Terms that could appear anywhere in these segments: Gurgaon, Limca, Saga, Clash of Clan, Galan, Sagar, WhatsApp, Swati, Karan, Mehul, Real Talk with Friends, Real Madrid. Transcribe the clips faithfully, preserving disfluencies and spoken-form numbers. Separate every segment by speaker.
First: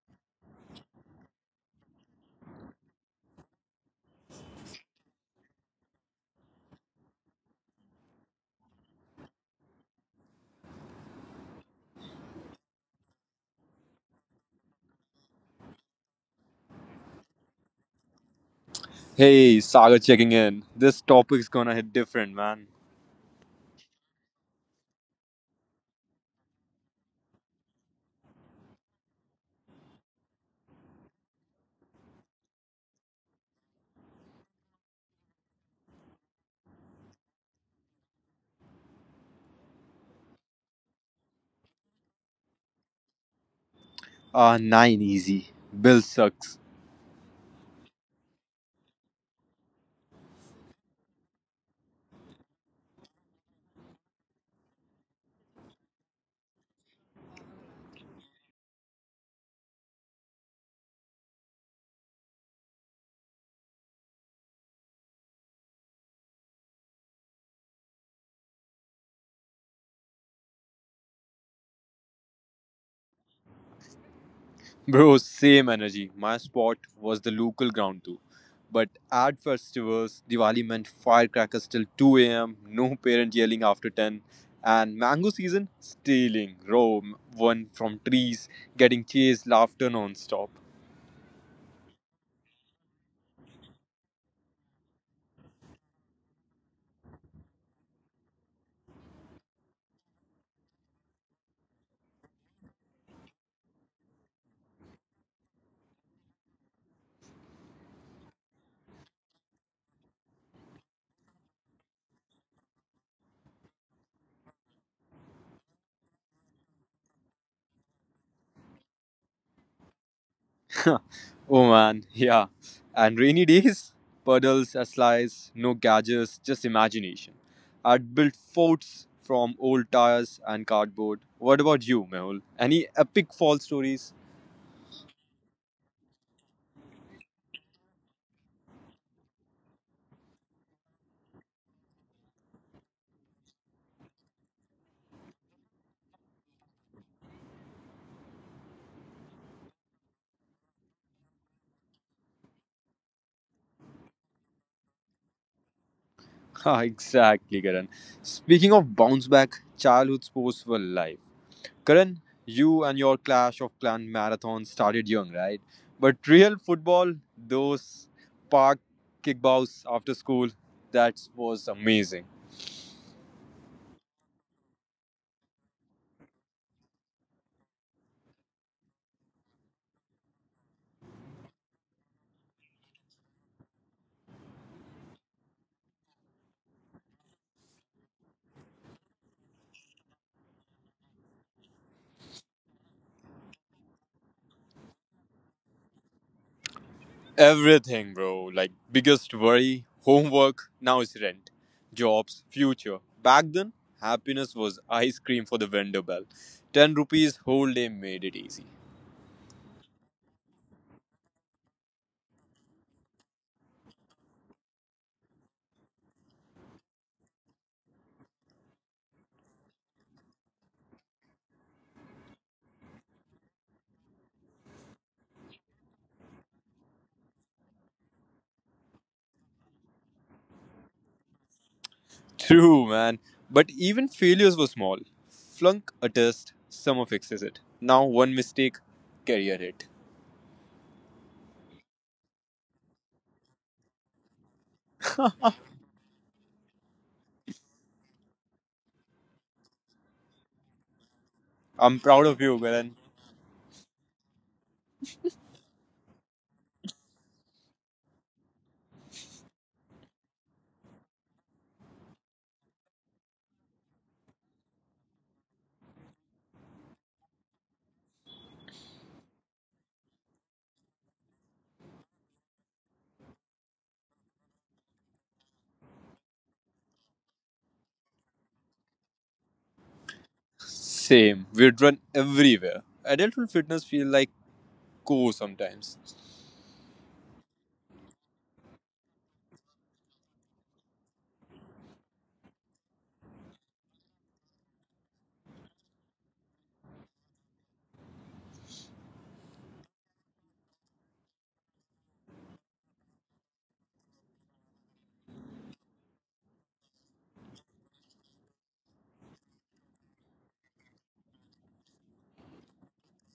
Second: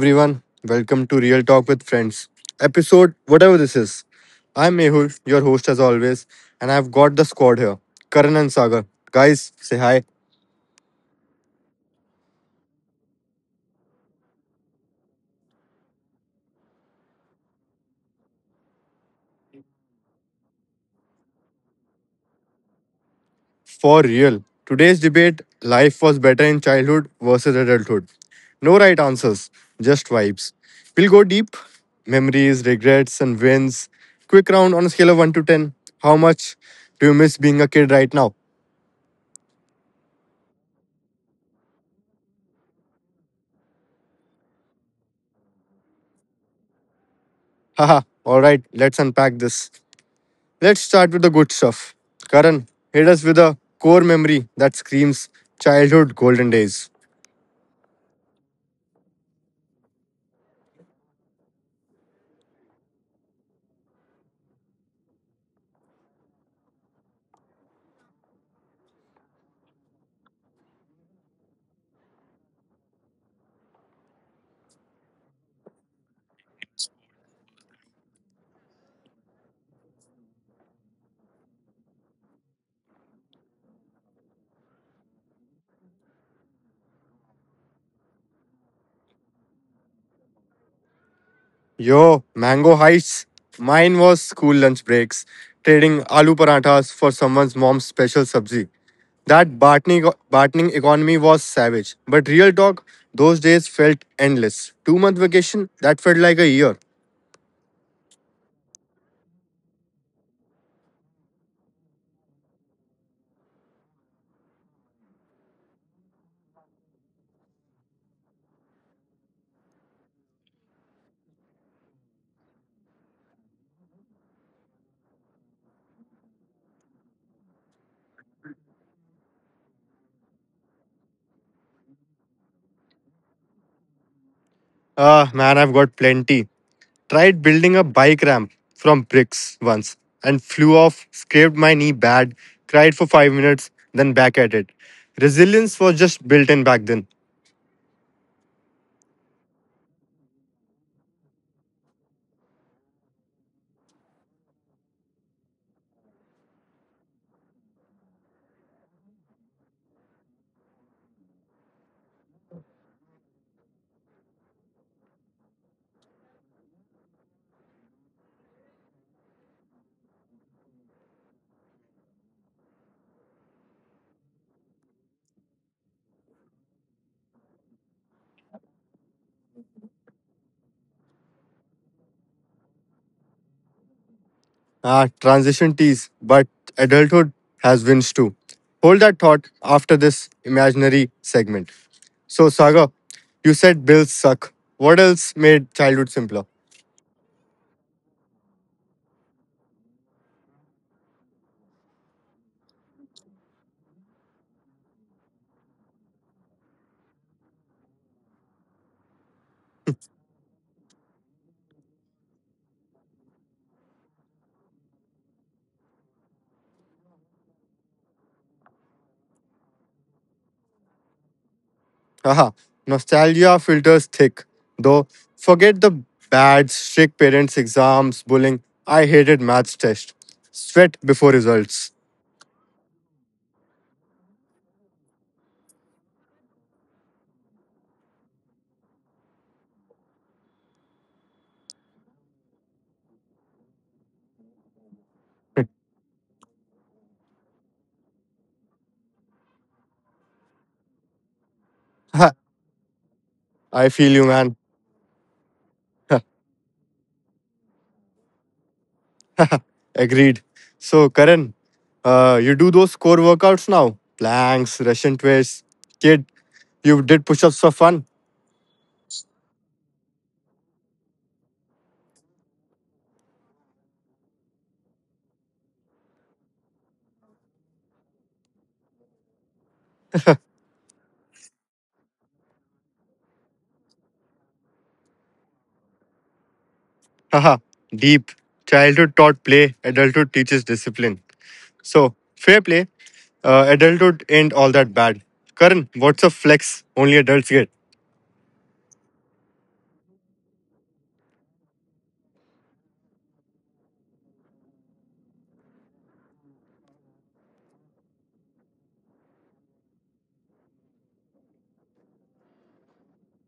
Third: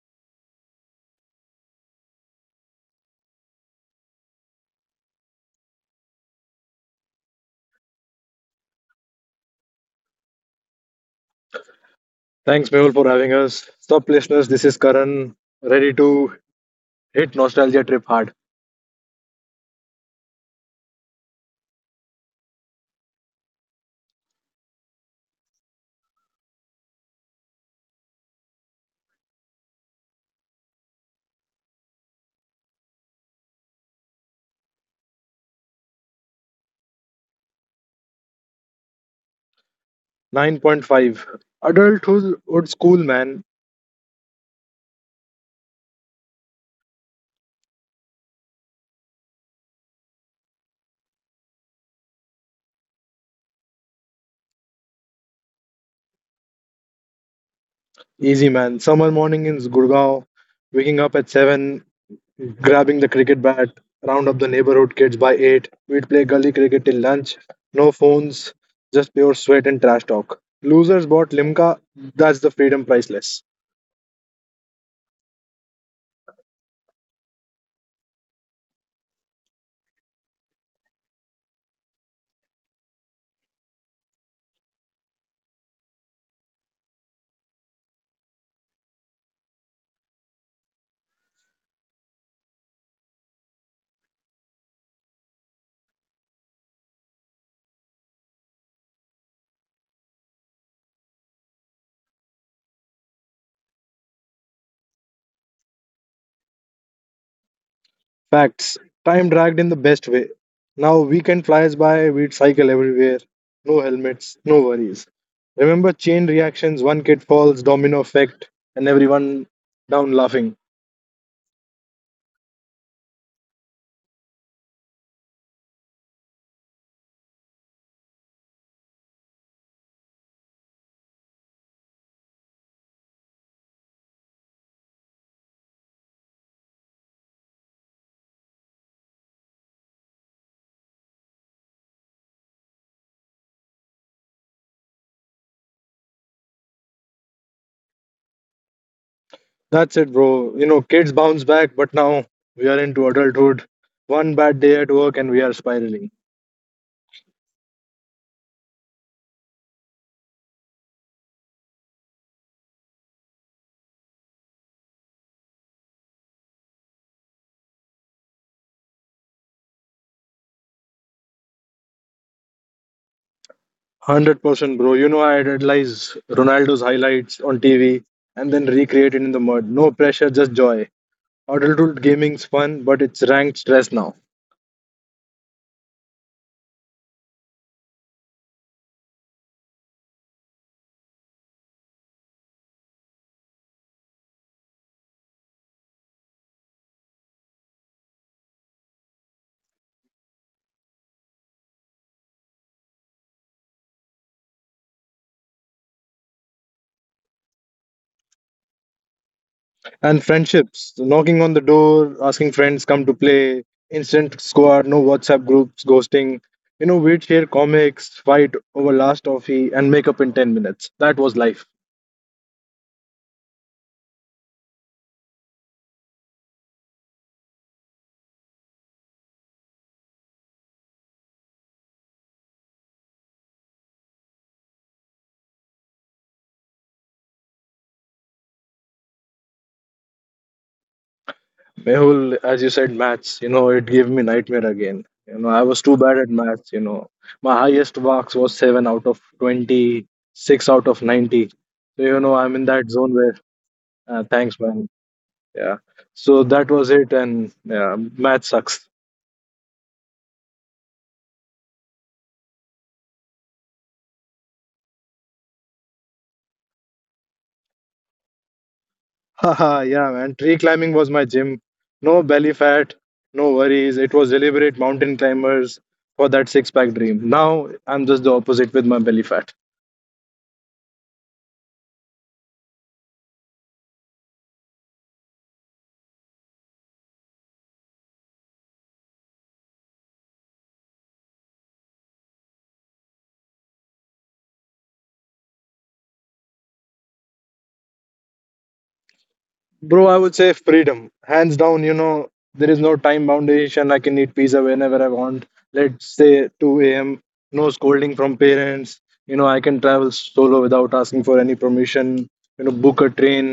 Speaker 1: everyone? Welcome to Real Talk with Friends, episode whatever this is. I'm Mehul, your host as always, and I've got the squad here Karan and Sagar. Guys, say hi.
Speaker 2: Thanks, Mehul, for having us. Stop, listeners. This is Karan, ready to hit nostalgia trip hard.
Speaker 3: Hey, Saga checking in. This topic's gonna hit different, man.
Speaker 1: For real. Today's debate life was better in childhood versus adulthood. No right answers, just vibes. We'll go deep memories, regrets, and wins. Quick round on a scale of one to ten. How much do you miss being a kid right now?
Speaker 2: nine point five. Adulthood would school, man.
Speaker 3: Ah, nine easy. Bill sucks.
Speaker 1: Haha, alright, let's unpack this. Let's start with the good stuff. Karan, hit us with a core memory that screams childhood golden days.
Speaker 2: Easy, man. Summer morning in Gurgaon, waking up at seven, grabbing the cricket bat, round up the neighborhood kids by eight. We'd play gully cricket till lunch. No phones, just pure sweat and trash talk. Losers bought Limca. That's the freedom priceless.
Speaker 3: Bro, same energy. My spot was the local ground too. But at festivals, Diwali meant firecrackers till two a m, no parent yelling after ten, and mango season, stealing, roam, one from trees, getting chased, laughter non stop.
Speaker 1: Yo, mango heights. Mine was school lunch breaks, trading aloo parathas for someone's mom's special sabzi. That bartering, bartering economy was savage. But real talk, those days felt endless. Two month vacation, that felt like a year.
Speaker 2: Facts. Time dragged in the best way. Now weekend flies by, we'd cycle everywhere. No helmets, no worries. Remember chain reactions, one kid falls, domino effect, and everyone down laughing.
Speaker 3: Oh man, yeah. And rainy days, puddles, a slice, no gadgets, just imagination. I'd built forts from old tires and cardboard. What about you, Mehul? Any epic fall stories?
Speaker 1: Ah, man, I've got plenty. Tried building a bike ramp from bricks once and flew off, scraped my knee bad, cried for five minutes, then back at it. Resilience was just built in back then.
Speaker 2: That's it, bro. You know, kids bounce back, but now we are into adulthood. One bad day at work and we are spiraling.
Speaker 3: Ah, exactly, Karan. Speaking of bounce back, childhood sports were life. Karan, you and your Clash of Clan marathon started young, right? But real football, those park kickbows after school, that was amazing.
Speaker 2: one hundred percent, bro. You know, I idolize Ronaldo's highlights on T V and then recreate it in the mud. No pressure, just joy. Adulthood gaming's fun, but it's ranked stress now.
Speaker 1: Ah, transition tease, but adulthood has wins too. Hold that thought after this imaginary segment. So, Saga, you said bills suck. What else made childhood simpler?
Speaker 3: Everything, bro. Like, biggest worry, homework, now it's rent, jobs, future. Back then, happiness was ice cream for the vendor bell. ten rupees whole day made it easy.
Speaker 2: And friendships, knocking on the door, asking friends come to play, instant squad, no WhatsApp groups, ghosting. You know, we'd share comics, fight over last toffee, and make up in ten minutes. That was life.
Speaker 1: Haha, nostalgia filters thick. Though, forget the bad, strict parents, exams, bullying. I hated maths test. Sweat before results.
Speaker 3: True, man. But even failures were small. Flunk a test, summer fixes it. Now, one mistake, career hit.
Speaker 2: Mehul, as you said, maths, you know, it gave me nightmare again. You know, I was too bad at maths, you know. My highest marks was seven out of twenty, six out of ninety. So, you
Speaker 3: I'm
Speaker 2: know,
Speaker 1: Haha,
Speaker 3: proud
Speaker 2: I'm
Speaker 3: of
Speaker 2: in
Speaker 3: you,
Speaker 2: that zone
Speaker 3: Galan.
Speaker 2: where,
Speaker 1: I
Speaker 2: uh,
Speaker 1: feel you,
Speaker 2: thanks,
Speaker 1: man.
Speaker 2: man. Yeah. So that was it. And yeah, math sucks.
Speaker 1: Agreed. So, Karan, uh, you do those core workouts now? Planks, Russian twists. Kid, you did push ups for fun.
Speaker 2: Haha, yeah, man. Tree climbing was my gym. No belly fat, no worries. It was deliberate mountain climbers for that six pack dream. Now I'm just the opposite with my belly fat.
Speaker 3: Same. We'd run everywhere. Adulthood fitness feel like co sometimes.
Speaker 1: Haha, deep. Childhood taught play, adulthood teaches discipline. So, fair play. Uh, adulthood ain't all that bad. Karan, what's a flex only adults get?
Speaker 2: Bro, I would say freedom. Hands down, you know, there is no time foundation. I can eat pizza whenever I want. Let's say two a m. No scolding from parents. You know, I can travel solo without asking for any permission. You know, book a train.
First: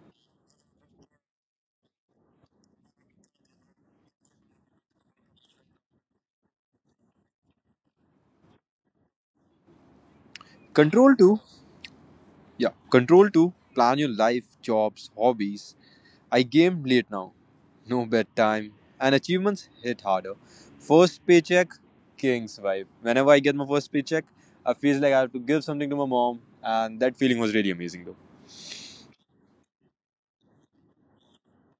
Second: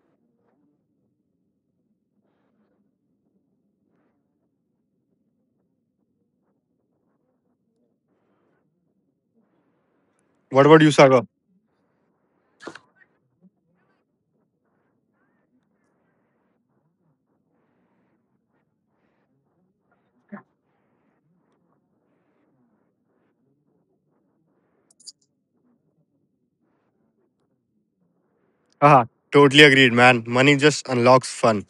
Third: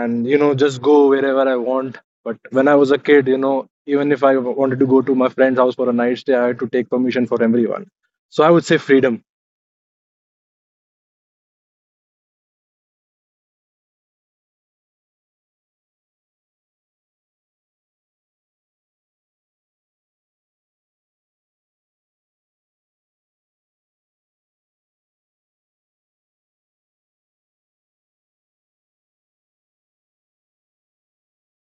Speaker 2: And you know, just go wherever I want. But when I was a kid, you know, even if I wanted to go to my friend's house for a night stay, I had to take permission for everyone. So I would say freedom.
Speaker 1: What about you,
Speaker 3: Control
Speaker 1: Sagar?
Speaker 3: too. Yeah. Control to plan your life, jobs, hobbies. I game late now. No bedtime. And achievements hit harder. First paycheck, king's vibe. Whenever I get my first paycheck, I feel like I have to give something to my mom. And that feeling was really amazing though.
Speaker 1: Haha, totally agreed, man. Money just unlocks fun.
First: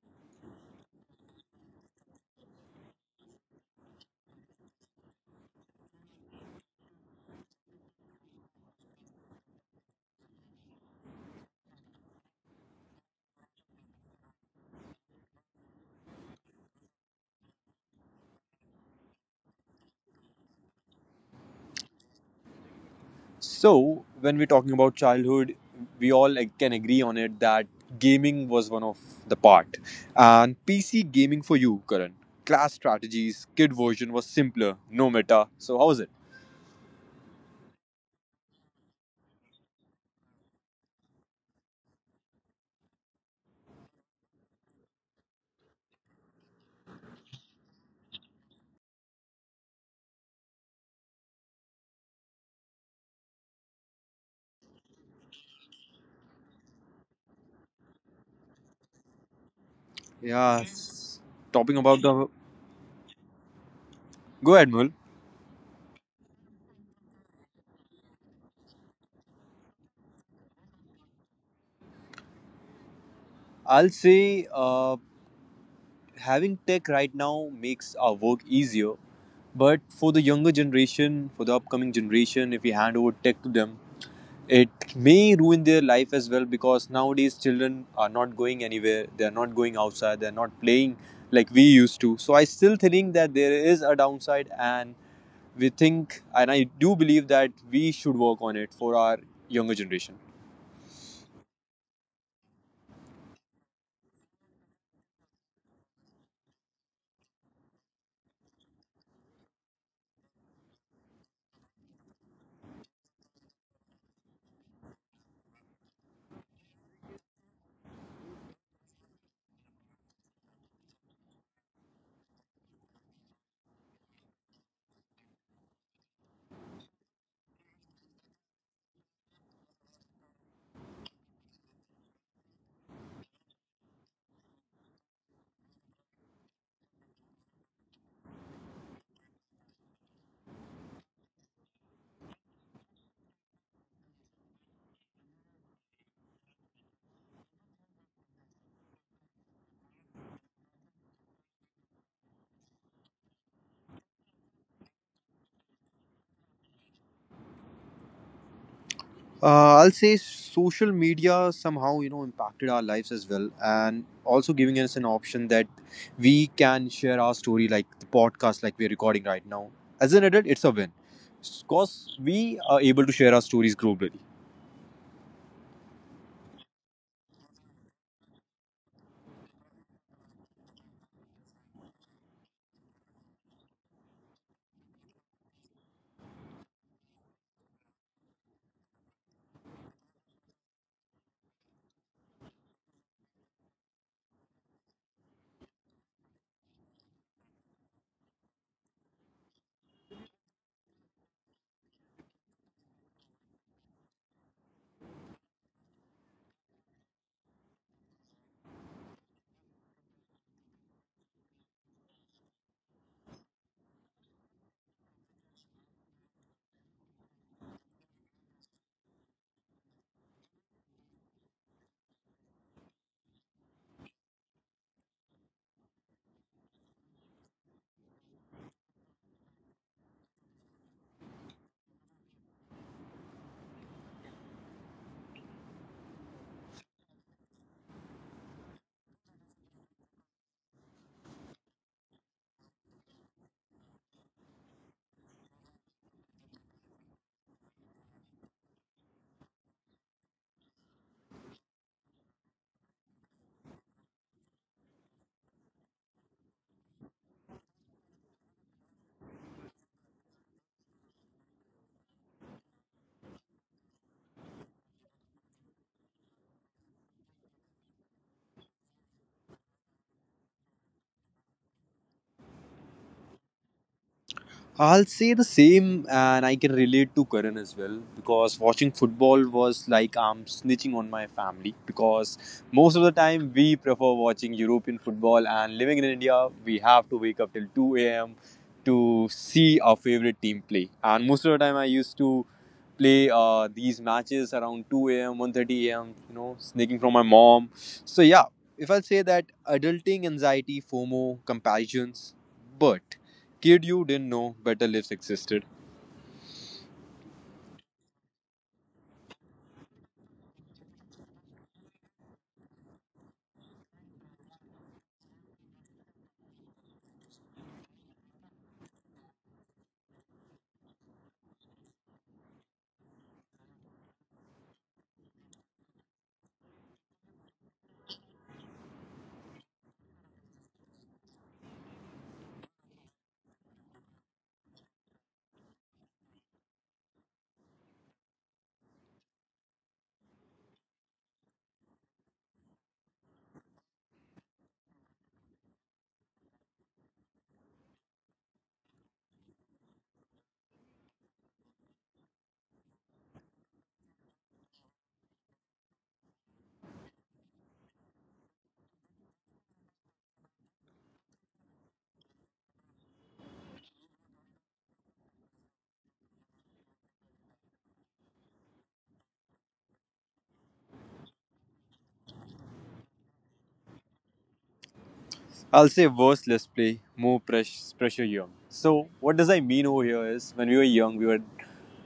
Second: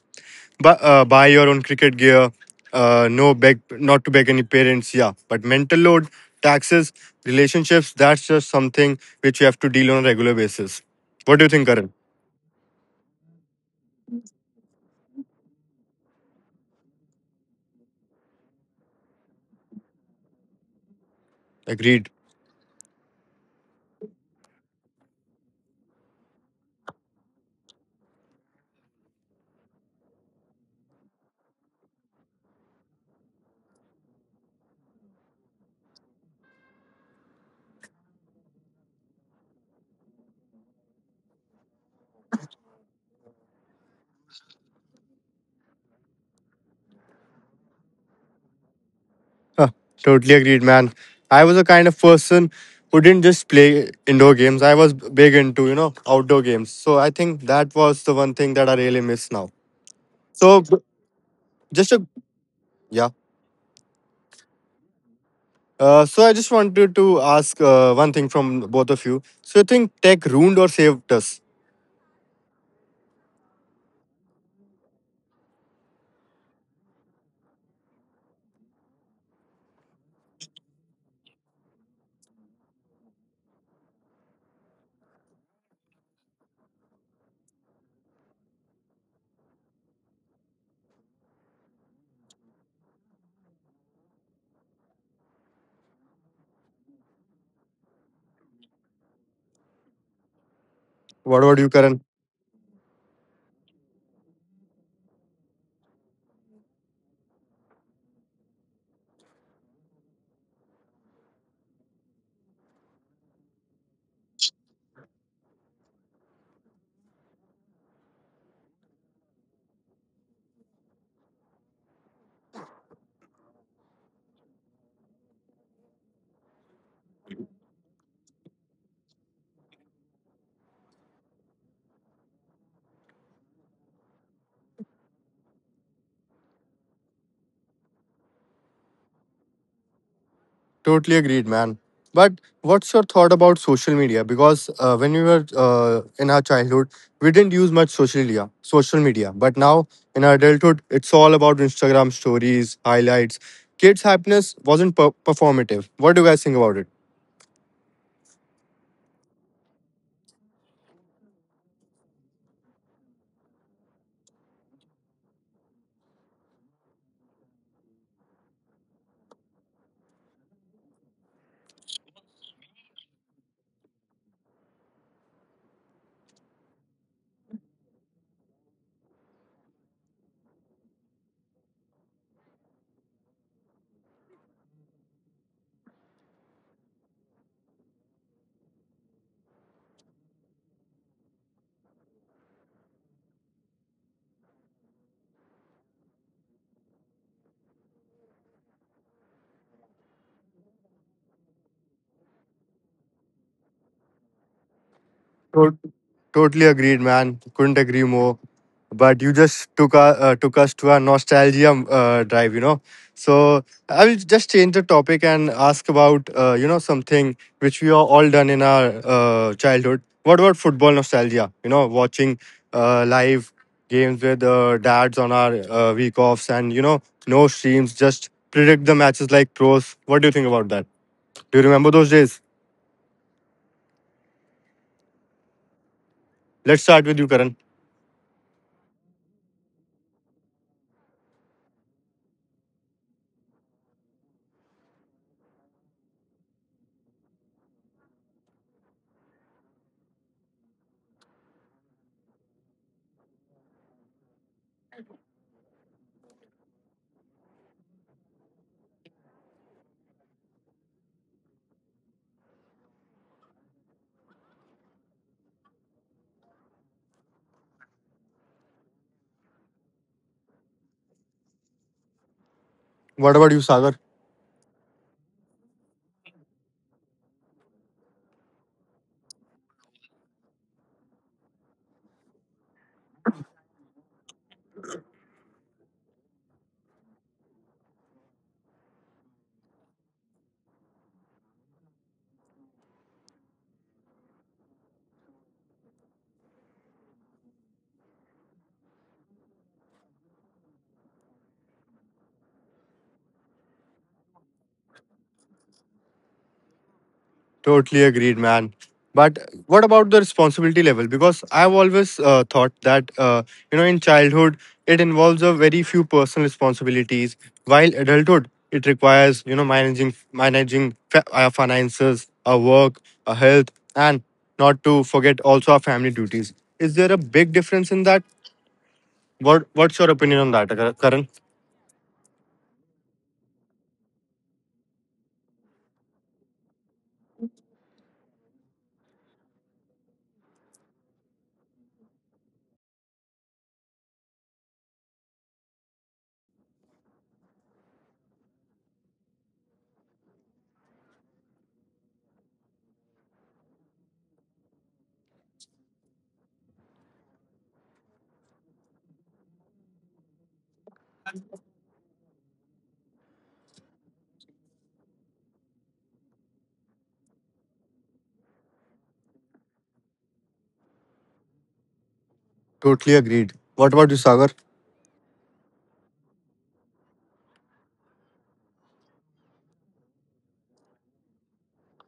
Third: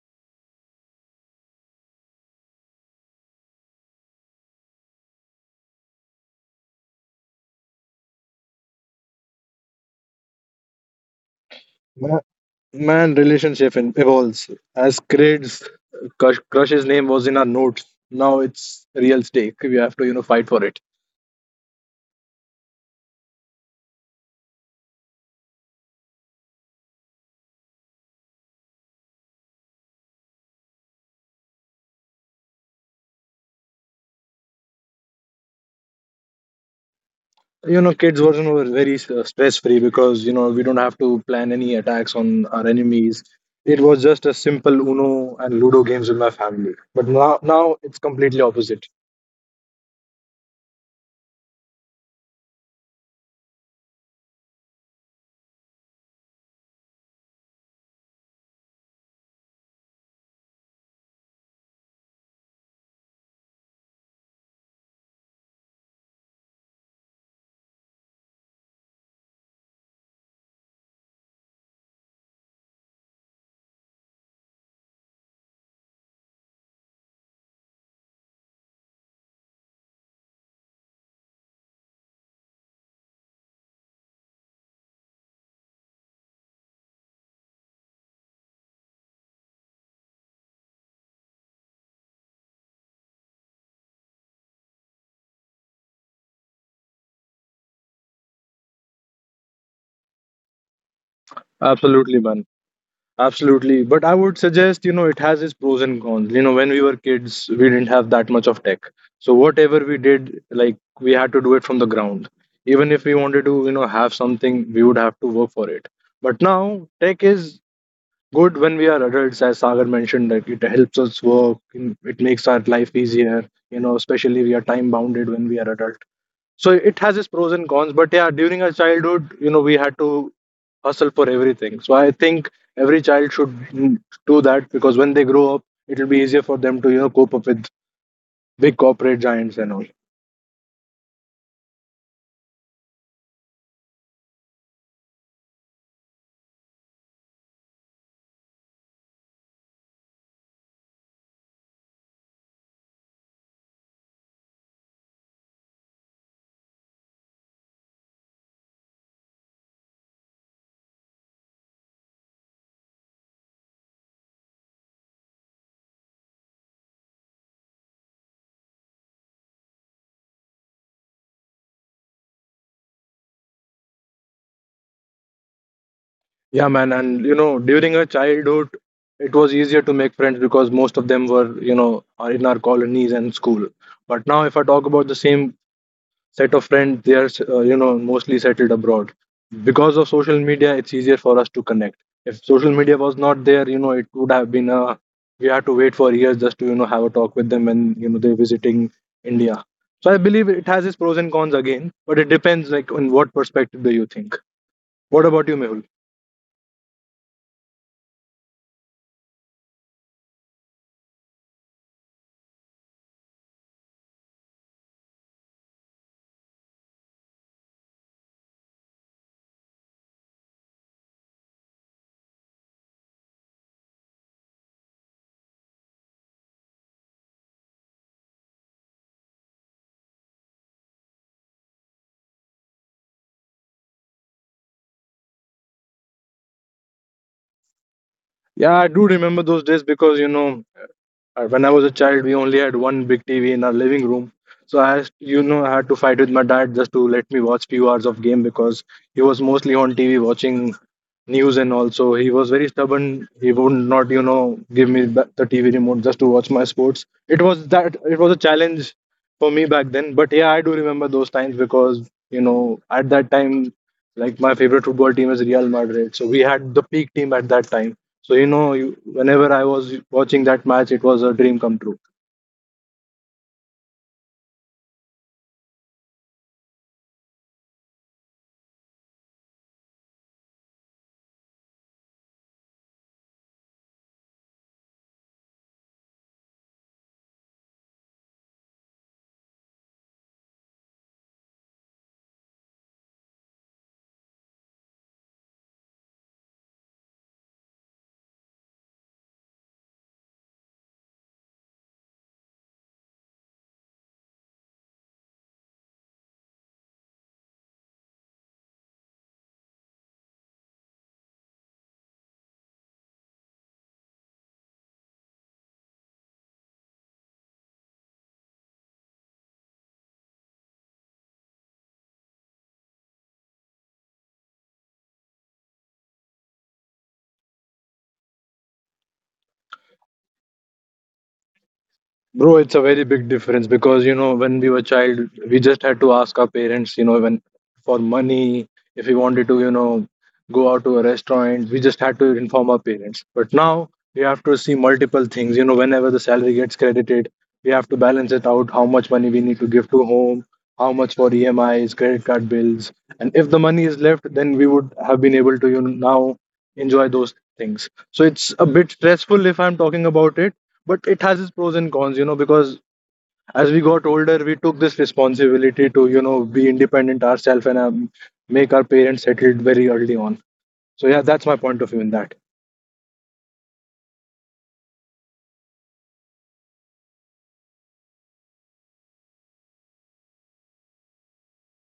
Speaker 1: But uh, buy your own cricket gear. Uh, no beg, not to beg any parents. Yeah, but mental load, taxes, relationships. That's just something which you have to deal on a regular basis. What do you think, Karan?
Speaker 2: Ma- Man relationship in- evolves. As kids, crush, crush's name was in our notes. Now it's real stake, we have to, you know, fight for it.
Speaker 1: Agreed.
Speaker 3: So, when we're talking about childhood, we all like, can agree on it that gaming was one of the part. And P C gaming for you, Karan. Class strategies, kid version was simpler, no meta. So, how was it?
Speaker 2: You know, kids version were very uh, stress free because, you know, we don't have to plan any attacks on our enemies. It was just a simple uno and ludo games with my family. But now now it's completely opposite.
Speaker 1: Uh, Totally agreed, man. I was a kind of person who didn't just play indoor games. I was big into, you know, outdoor games. So I think that was the one thing that I really miss now. So
Speaker 3: Yeah,
Speaker 1: b-
Speaker 3: s- talking
Speaker 1: just
Speaker 3: about
Speaker 1: a
Speaker 3: the
Speaker 1: yeah.
Speaker 3: Go ahead, Mul.
Speaker 1: Uh, so I just wanted to ask uh, one thing from both of you. So you think tech ruined or saved us?
Speaker 3: I'll say uh, having tech right now makes our work easier, but for the younger generation, for the upcoming generation, if we hand over tech to them, it may ruin their life as well because nowadays children are not going anywhere, they are not going outside, they are not playing like we used to. So I still think that there is a downside, and we think, and I do believe that we should work on it for our younger generation.
Speaker 1: What about you, Karan?
Speaker 2: Absolutely, man. Absolutely. But I would suggest, you know, it has its pros and cons. You know, when we were kids, we didn't have that much of tech. So whatever we did, like we had to do it from the ground. Even if we wanted to, you know, have something, we would have to work for it. But now tech is good when we are adults, as Sagar mentioned, that it helps us work, in- it makes our life easier, you know, especially we are time bounded when we are adult. So it has its pros and cons. But yeah, during our childhood, you know, we had to hustle for everything. So I think every child should mm, do that, because when they grow up, it'll be easier for them to, you know, cope up with big corporate giants and all.
Speaker 1: Totally agreed, man. But what's your thought about social media? Because uh, when we were uh, in our childhood, we didn't use much social media. Social media, but now in our adulthood, it's all about Instagram stories, highlights. Kids' happiness wasn't per- performative. What do you guys think about
Speaker 3: Uh, I'll say social media somehow you know impacted our lives as well, and also giving us an option that we can share our story, like the podcast, like we're recording right now. As an adult, it's a win because we are able to share our stories globally.
Speaker 2: Yeah, man, and you know, during our childhood, it was easier to make friends because most of them were, you know, are in our colonies and school. But now, if I talk about the same set of friends, they are uh, you know, mostly settled abroad. Because of social media, it's easier for us to connect. If social media was not there, you know, it would have been a, we had to wait for years just to, you know, have a talk with them when, you know, they're visiting India. So I believe it has its pros and cons again, but it depends like on what perspective do you think. What about you,
Speaker 1: it?
Speaker 2: Mehul?
Speaker 1: Totally agreed, man. Couldn't agree more. But you just took our, uh, took us to a nostalgia uh, drive, you know. So I will just change the topic and ask about uh, you know something which we are all done in our uh, childhood. What about football nostalgia? You know, watching uh, live games with uh, dads on our uh, week offs, and you know, no streams, just predict the matches like pros. What do you think about that? Do you remember those days? Let's start with you, Karan.
Speaker 2: Yeah, I do remember those days because, you know, Uh, when I was a child, we only had one big T V in our living room. So I, has- you know, I had to fight with my dad just to let me watch few hours of game, because he was mostly on T V watching news, and also he was very stubborn. He would not, you know, give me ba- the T V remote just to watch my sports. It was that, it was a challenge for me back then. But yeah, I do remember those times because, you know, at that time, like my favorite football team is Real Madrid. So we had the peak team at that time. So you know, you, whenever I was watching that match, it was a dream come true.
Speaker 1: What about you, Sagar?
Speaker 3: I'll say the same, and I can relate to Karan as well because watching football was like I'm snitching on my family because most of the time we prefer watching European football, and living in India, we have to wake up till two a m to see our favorite team play. And most of the time, I used to play uh, these matches around two a m, one thirty a m, you know, sneaking from my mom. So, yeah, if I'll say that adulting anxiety, FOMO, comparisons, but Kid, you didn't know better lives existed.
Speaker 1: Totally agreed, man. But what about the responsibility level? Because I've always uh, thought that uh, you know, in childhood, it involves a very few personal responsibilities, while adulthood, it requires you know managing managing fa- our finances, our work, our health, and not to forget also our family duties. Is there a big difference in that? What What's your opinion on that, Kar- Karan?
Speaker 2: Bro, it's a very big difference because, you know, when we were child, we just had to ask our parents, you know, when for money, if we wanted to, you know, go out to a restaurant, we just had to inform our parents. But now we have to see multiple things, you know, whenever the salary gets credited, we have to balance it out, how much money we need to give to home, how much for E M Is, credit card bills, and if the money is left, then we would have been able to, you know, now enjoy those things. So it's a bit stressful if I'm talking about it, but it has its pros and cons, you know, because as we got older, we took this responsibility to, you know, be independent ourselves and um, make our parents settled very early on. So yeah, that's my point of view in that.
Speaker 1: Totally agreed. What about you, Sagar?
Speaker 3: I'll say worse, less play, more press, pressure young. So, what does I mean over here is when we were young, we were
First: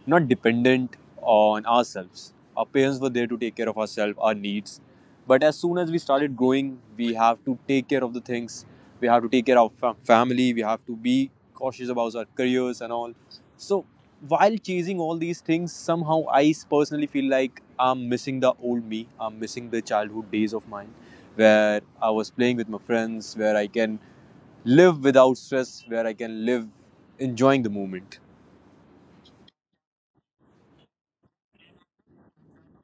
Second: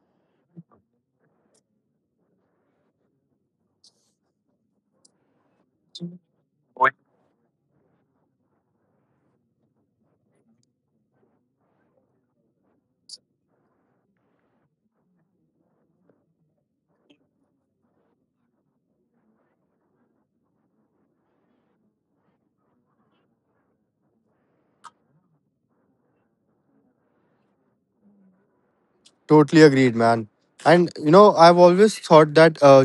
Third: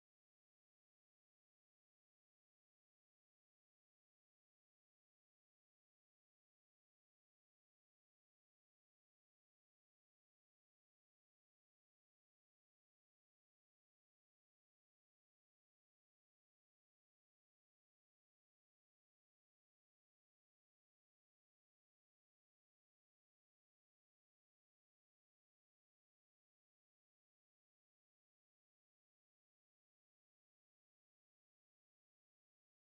Speaker 3: not dependent on ourselves. Our parents were there to take care of ourselves, our needs. But as soon as we started growing, we have to take care of the things. We have to take care of our fam- family. We have to be cautious about our careers and all. So while chasing all these things, somehow I personally feel like I'm missing the old me. I'm missing the childhood days of mine where I was playing with my friends, where I can live without stress, where I can live enjoying the moment.
Speaker 1: Totally agreed, man. And you know, I've always thought that uh,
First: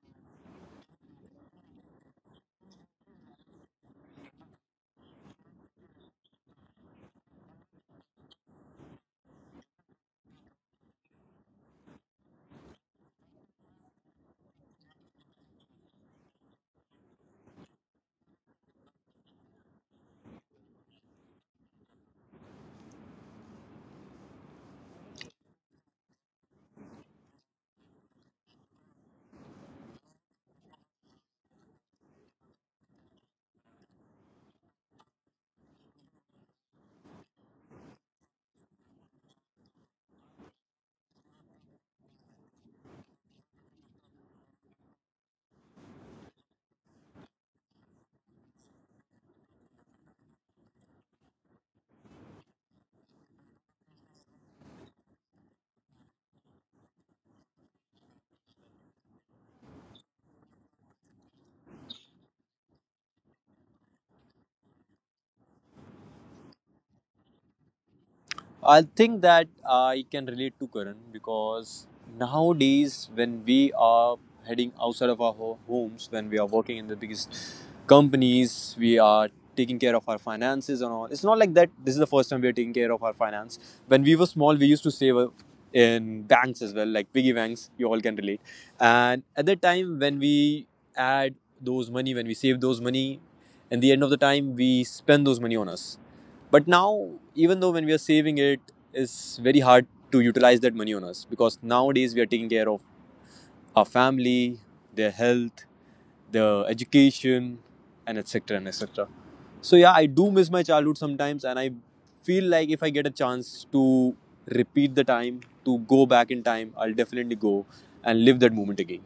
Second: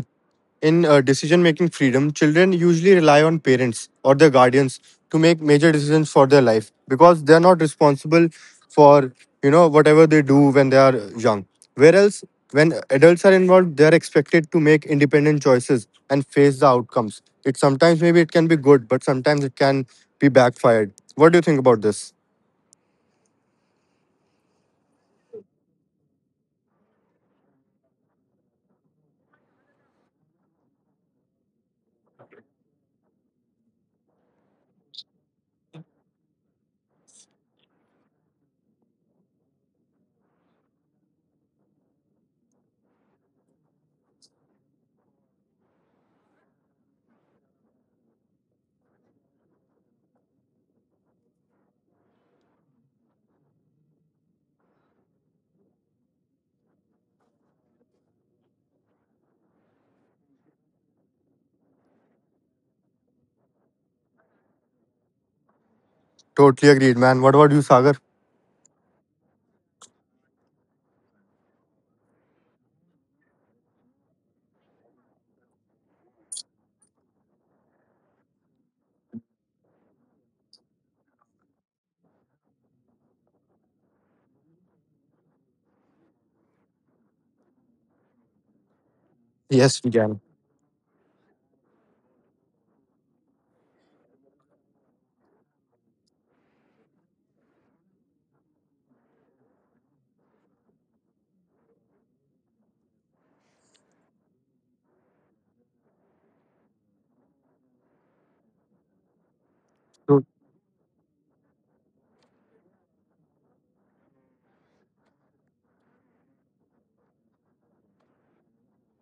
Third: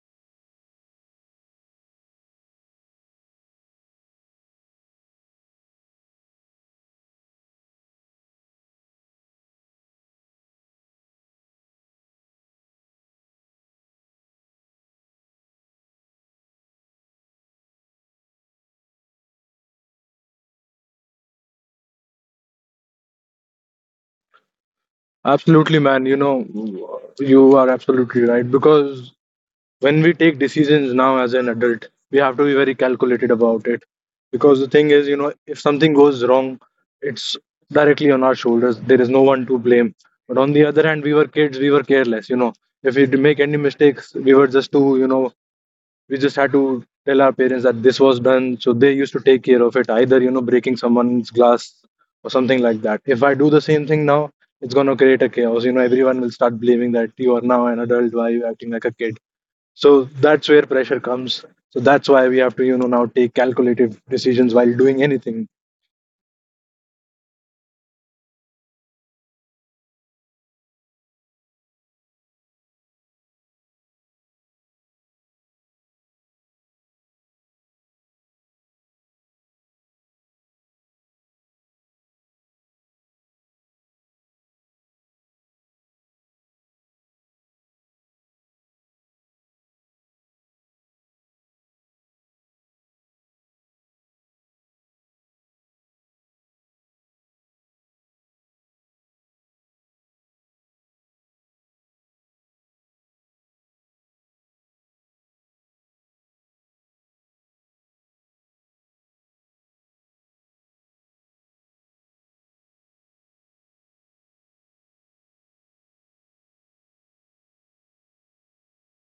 Speaker 1: in uh, decision making freedom, children usually rely on parents or their guardians to make major decisions for their life because they're not responsible for you know whatever they do when they are young. Whereas when adults are involved, they're expected to make independent choices and face the outcomes. It sometimes maybe it can be good, but sometimes it can be backfired. What do you think about this?
Speaker 2: Absolutely, man. You know, you are absolutely right, because when we take decisions now as an adult, we have to be very calculated about it, because the thing is, you know, if something goes wrong, it's directly on our shoulders. There is no one to blame. But on the other hand, we were kids, we were careless. You know, if we did make any mistakes, we were just to you know we just had to tell our parents that this was done, so they used to take care of it, either, you know, breaking someone's glass or something like that. If I do the same thing now, it's going to create a chaos. You know, everyone will start blaming that you are now an adult, why are you acting like a kid. So that's where pressure comes. So that's why we have to, you know, now take calculative decisions while doing anything.
Speaker 1: Totally agreed, man. What about you, Sagar?
Speaker 3: I think that I can relate to Karan because nowadays, when we are heading outside of our ho- homes, when we are working in the biggest companies, we are taking care of our finances and all. It's not like that. This is the first time we are taking care of our finance. When we were small, we used to save uh, in banks as well, like piggy banks. You all can relate. And at that
Speaker 1: Yes, we
Speaker 3: time, when
Speaker 1: can.
Speaker 3: we add those money, when we save those money, in the end of the time, we spend those money on us but now, even though when we are saving it, it's very hard to utilize that money on us because nowadays we are taking care of our family, their health, their education, and et cetera and et cetera. So yeah, I do miss my childhood sometimes, and I feel like if I get a chance to repeat the time, to go back in time, I'll definitely go and live that moment again.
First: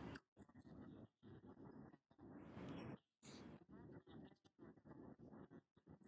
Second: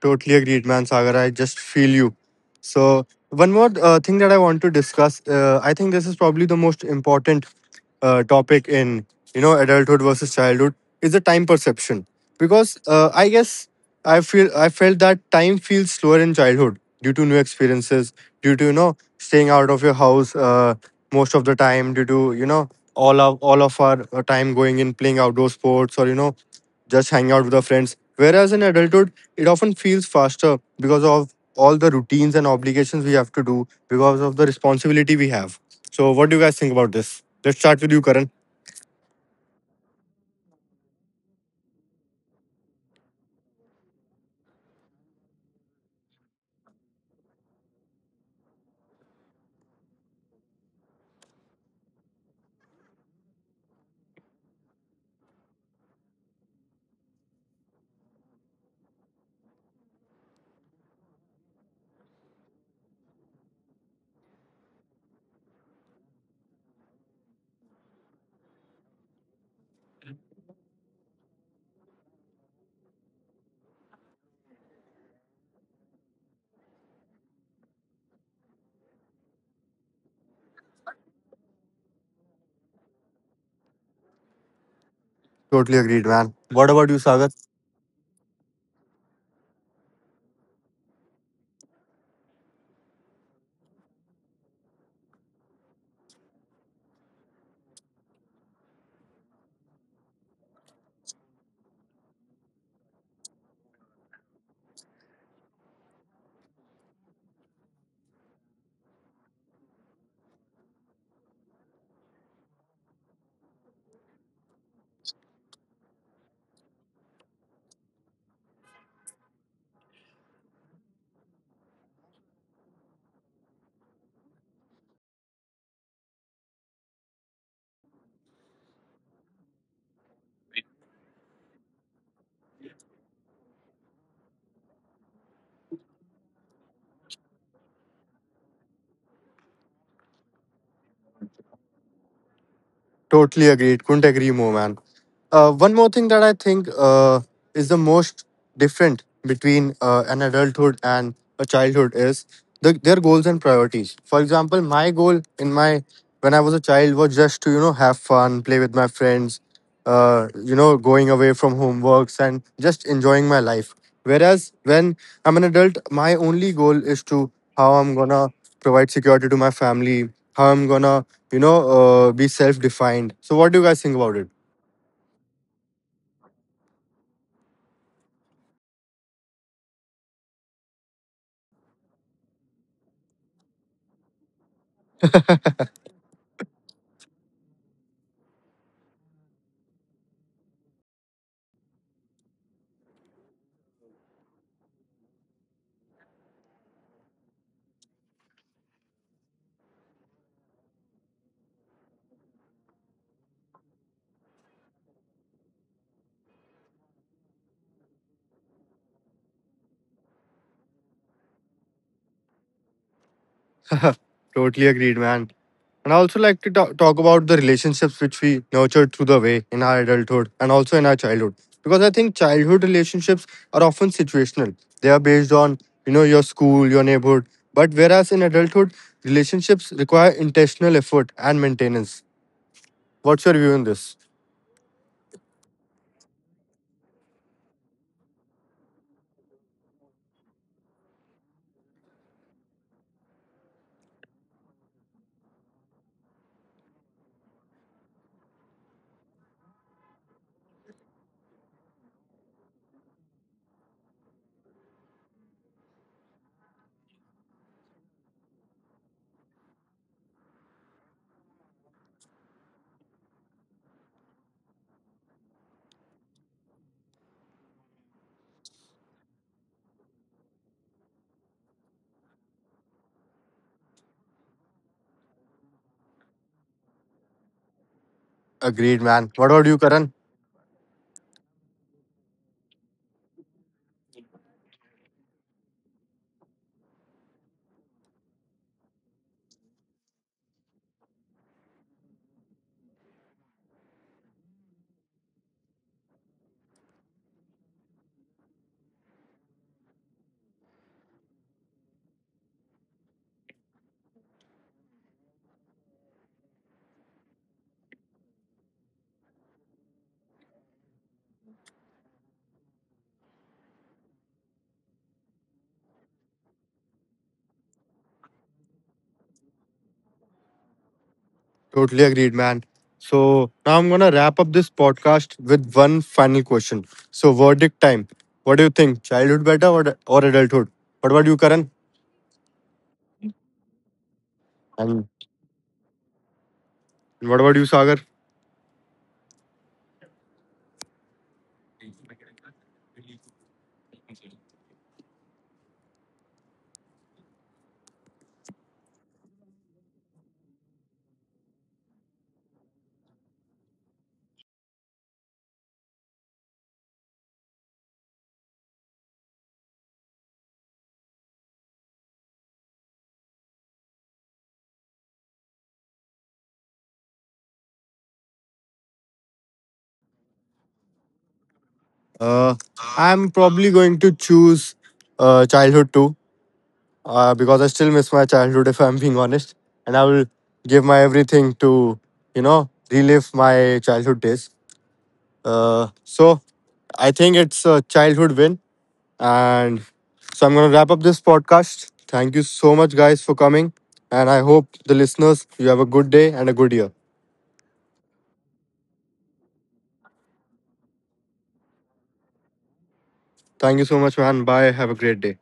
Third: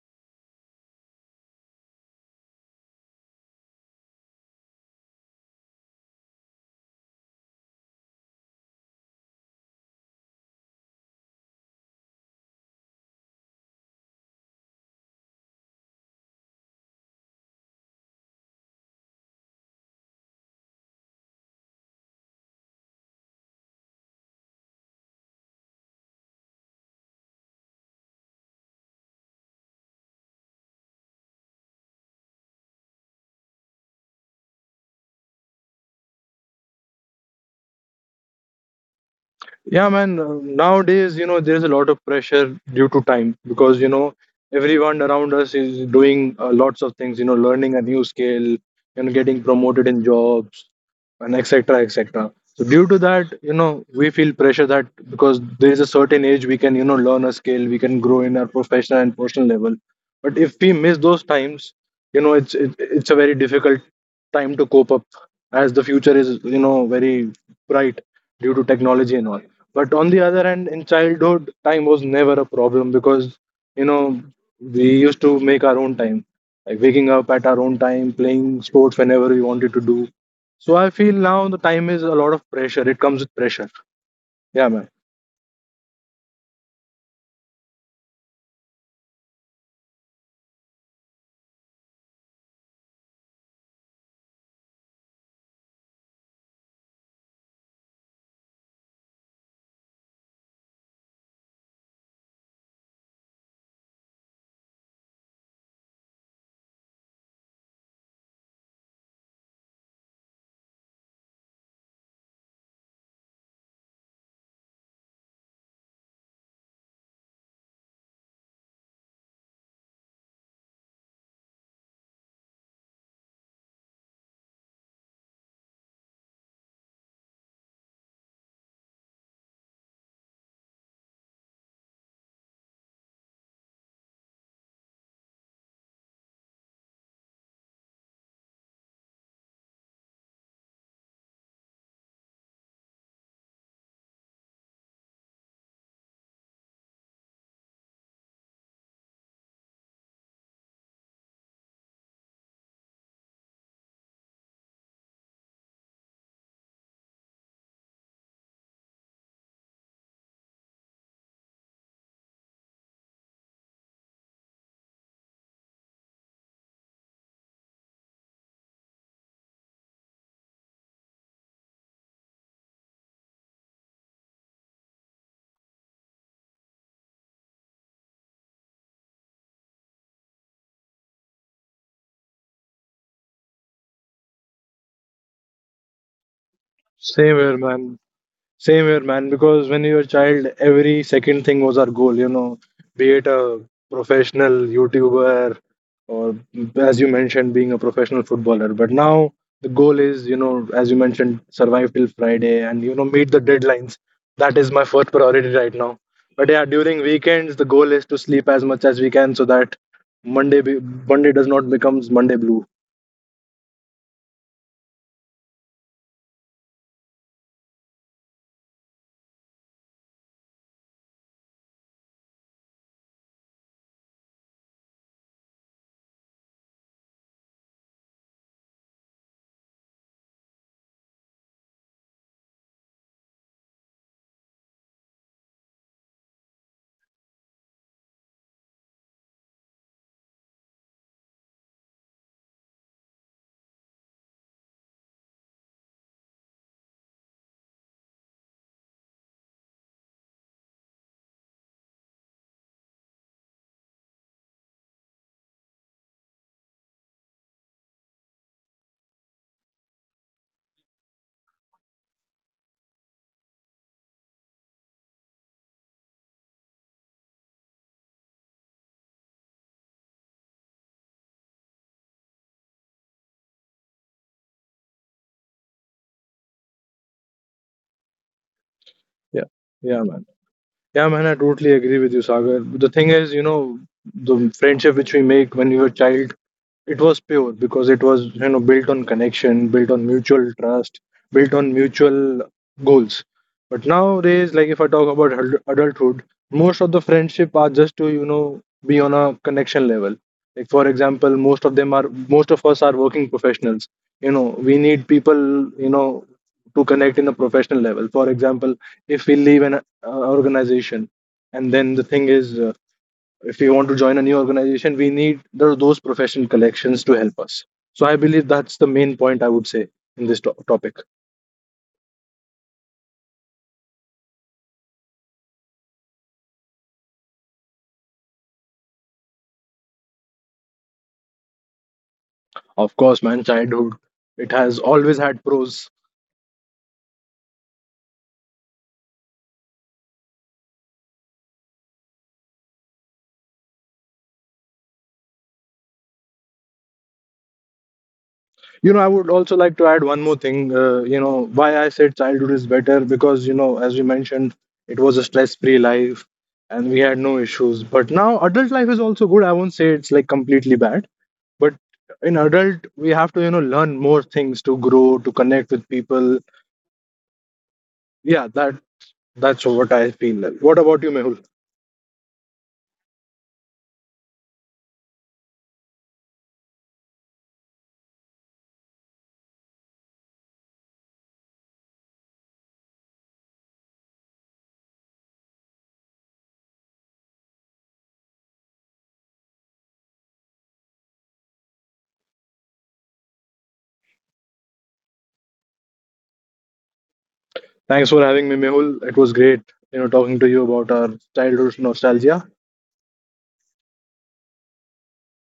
Speaker 1: Totally agreed, man, Sagar. I just feel you. So, one more uh, thing that I want to discuss. Uh, I think this is probably the most important uh, topic in you know adulthood versus childhood is the time perception because uh, I guess I feel I felt that time feels slower in childhood due to new experiences, due to you know staying out of your house uh, most of the time, due to you know all of all of our uh, time going in playing outdoor sports or you know just hanging out with our friends. Whereas in adulthood it often feels faster because of all the routines and obligations we have to do because of the responsibility we have. So, what do you guys think about this? Let's start with you, Karan.
Speaker 2: Yeah, man. uh, Nowadays, you know, there's a lot of pressure due to time because, you know, everyone around us is doing uh, lots of things, you know, learning a new skill, you know, getting promoted in jobs and et cetera et cetera. So, due to that, you know, we feel pressure that, because there is a certain age we can, you know, learn a skill, we can grow in our professional and personal level. But if we miss those times, you know, it's it, it's a very difficult time to cope up, as the future is, you know, very bright due to technology and all. But on the other hand, in childhood time was never a problem because, you know, we used to make our own time, like waking up at our own time, playing sports whenever we wanted to do. So I feel now the time is a lot of pressure, it comes with pressure. Yeah, man.
Speaker 1: Totally agreed, man. What about you, Sagar? Totally agreed. Couldn't agree more, man. Uh, one more thing that I think uh, is the most different between uh, an adulthood and a childhood is the, their goals and priorities. For example, my goal in my when I was a child was just to you know have fun, play with my friends, uh, you know, going away from homeworks and just enjoying my life. Whereas when I'm an adult, my only goal is to how I'm gonna provide security to my family, how I'm gonna, you know, uh, be self defined. So, what do you guys think about it?
Speaker 2: Same here, man. Same here, man, because when you were a child, every second thing was our goal, you know, be it a professional YouTuber or, as you mentioned, being a professional footballer. But now the goal is, you know, as you mentioned, survive till Friday and, you know, meet the deadlines. That is my first priority right now. But yeah, during weekends, the goal is to sleep as much as we can so that Monday, be- Monday does not becomes Monday blue.
Speaker 1: Totally agreed, man. And I also like to ta- talk about the relationships which we nurtured through the way in our adulthood and also in our childhood. Because I think childhood relationships are often situational. They are based on, you know, your school, your neighborhood. But whereas in adulthood, relationships require intentional effort and maintenance. What's your view on this? Agreed, man.
Speaker 2: Yeah.
Speaker 1: What about you,
Speaker 2: Yeah,
Speaker 1: Karan?
Speaker 2: man. Yeah, man, I totally agree with you, Sagar. The thing is, you know, the friendship which we make when we were child, it was pure because it was, you know, built on connection, built on mutual trust, built on mutual goals. But nowadays, like if I talk about adult- adulthood, most of the friendship are just to, you know, be on a connection level. Like for example, most of them are most of us are working professionals. You know, we need people, you know, to connect in a professional level. For example, if we leave an uh, organization, and then the thing is, uh, if we want to join a new organization, we need the, those professional collections to help us. So I believe that's the main point I would say in this to- topic.
Speaker 1: Totally agreed, man. So now I'm gonna wrap up this podcast with one final question. So verdict time. What do you think? Childhood better or, or adulthood? What about you, Karan?
Speaker 2: Of course, man, childhood. It has always had
Speaker 1: And
Speaker 2: pros.
Speaker 1: what about you, Sagar?
Speaker 2: You know, I would also like to add one more thing, uh, you know, why I said childhood is better, because, you know, as we mentioned, it was a stress free life and we had no issues. But now adult life is also good, I won't say it's like completely bad. But in adult we have to, you know, learn more things to grow, to connect with people. Yeah, that, that's what I feel. What about you, Mehul?
Speaker 1: Uh, I'm probably going to choose uh, childhood too, uh, because I still miss my childhood if I'm being honest, and I will give my everything to you know relive my childhood days. Uh, so I think it's a childhood win. And so I'm going to wrap up this podcast. Thank you so much, guys, for coming. And I hope the listeners, you have a good day and a good year.
Speaker 2: Thanks for having me, Mehul. It was great, you know, talking to you about our childhood nostalgia.
Speaker 1: Thank you so much, man. Bye. Have a great day.